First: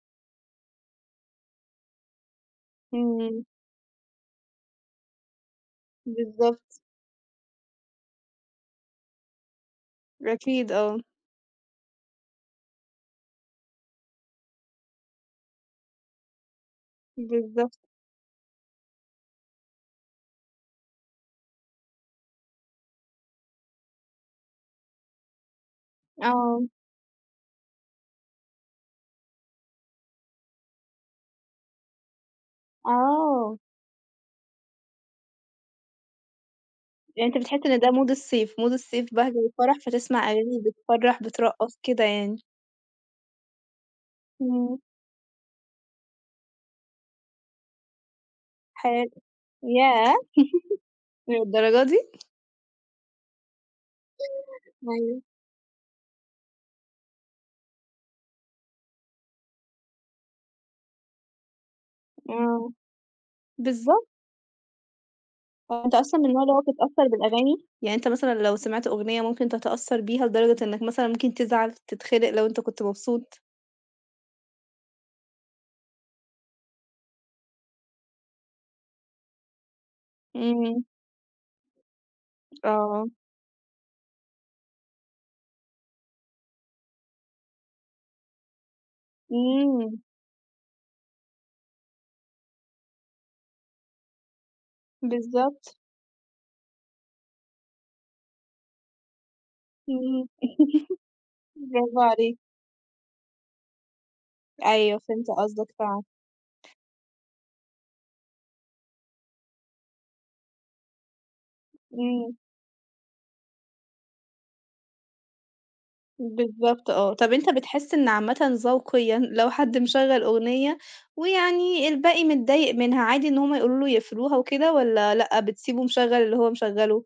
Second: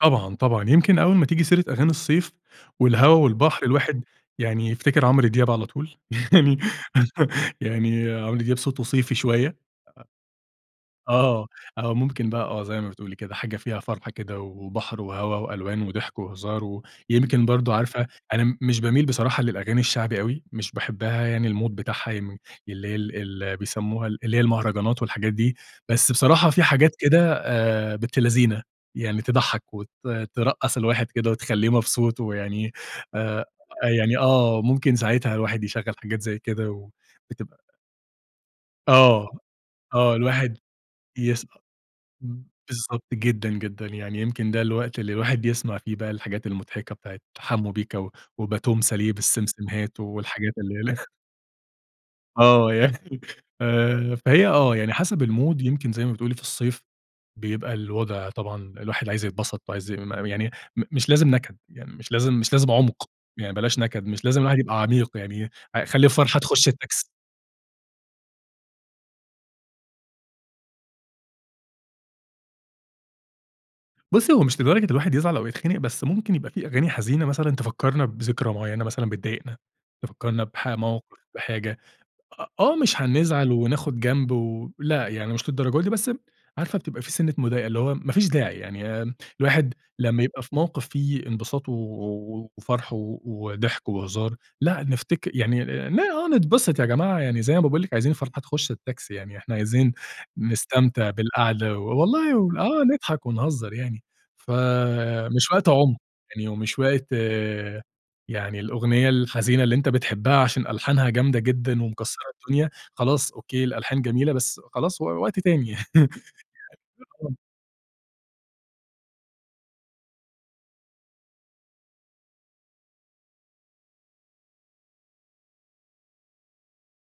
طبعًا، طبعًا. يمكن أول ما تيجي سيرة أغاني الصيف والهوا إمم. والبحر الواحد يعني يفتكّر عمرو دياب على طول. بالضبط. يعني عمرو دياب صوته صيفي شوية. أكيد، آه. آه، آه. ممكن بقى آه. زي ما بتقولي كده، حاجة فيها فرحة كده و وبحر وهَوا وألوان وضحك وهزار ويمكن برضه بالضبط. عارفة أنا م مش باميل بصراحة للأغاني الشعبي أوي، مش باحبها يعني الMood بتاعها يم اللي هي ال اللي بيسمّوها اللي هي المهرجانات والحاجات دي، بس بصراحة في آه. حاجات كده آآ بنت لذينة، يعني تضحّك وت ترقّص الواحد كده وتخلّيه مبسوط ويعني آآ، آه. يعني آه. ممكن ساعتها الواحد يشغّل حاجات زي كده يعني أنت وتب بتحِس إن ده Mood الصيف، Mood الصيف بَهْج آه. وفَرَح، آه. فتسمع الواحد أغاني بتفرّح، يس بترّقص كده يعني. إمم، بالضبط جدًا، جدًا. يعني يمكن ده إمم. الوقت اللي الواحد يسمع فيه بقى الحاجات المضحكة بتاعة حمّو بيكا و وباتون حلو. ساليه بالسمسمهات ياه! والحاجات اللي هيلخ للدرجة دي؟ آه. يعني آآ فهي آه. يعني أيوه. حسب الMood يمكن زي ما بتقولي في الصيف، بيبقى الوضع طبعًا الواحد عايز يتبسط وعايز [unintelligible] يعني م مش لازم نَكَد. يعني مش لازم مش آه. لازم عُمق، يعني بلاش بالضب نَكَد. مش لازم الواحد يبقى عميق يعني هو ع أنت خلّي أصلًا من الفرحة النوع اللي هو تخُش التاكس بيتأثّر بالأغاني؟ يعني أنت مثلًا لو سمعت أغنية ممكن تتأثّر بيها لدرجة إنّك مثلًا ممكن تزعل، تتخنق لو أنت كنت مبسوط؟ بُصّي، هو مش لدرجة الواحد يزعل أو يتخنق، بس ممكن يبقى في أغاني حزينة مثلًا تفكّرنا بذكرى معيّنة مثلًا بتضايقنا، تفكّرنا بحا إمم. موقف بحاجة. أ آه، مش آه. هنزعل وناخُد جنب و لأ، يعني مش للدرجة دي، بس ب عارفة بتبقى في سِنّة مضايقة، اللي هو ما فيش داعي. يعني الواحد إمم. لمّا يبقى في موقف فيه انبساط و و وفَرَح و وضحك وهزار، لأ نفتكر يعني بالضبط. آآ لا آه، نتبسط يا جماعة. يعني زي ما باقول لِك، عايزين الفرحة تخُش التاكسي، يعني إحنا عايزين إمم. نستمتع بالقعدة و برافو والله عليك. آه نضحك ونهزّر يعني. أيوه، فهمت فمش وقت قصدك عُم فع يعني ومش وقت يعني الأغنية الحزينة اللي أنت بتحبّها عشان ألحانها جامدة جدًا ومكسّرة إمم. الدنيا، خلاص أوكي الألحان جميلة، بس خلاص و وقت تاني يعني. بالضبط آه. طب [unintelligible] أنت بتحِس إن عامةً ذوقيًا لو حد مشغّل أغنية ويعني الباقي متضايق منها، عادي إن هم يقولوا له يقفلوها وكده والّا لأ، بتسيبه مشغّل اللي هو مشغّله؟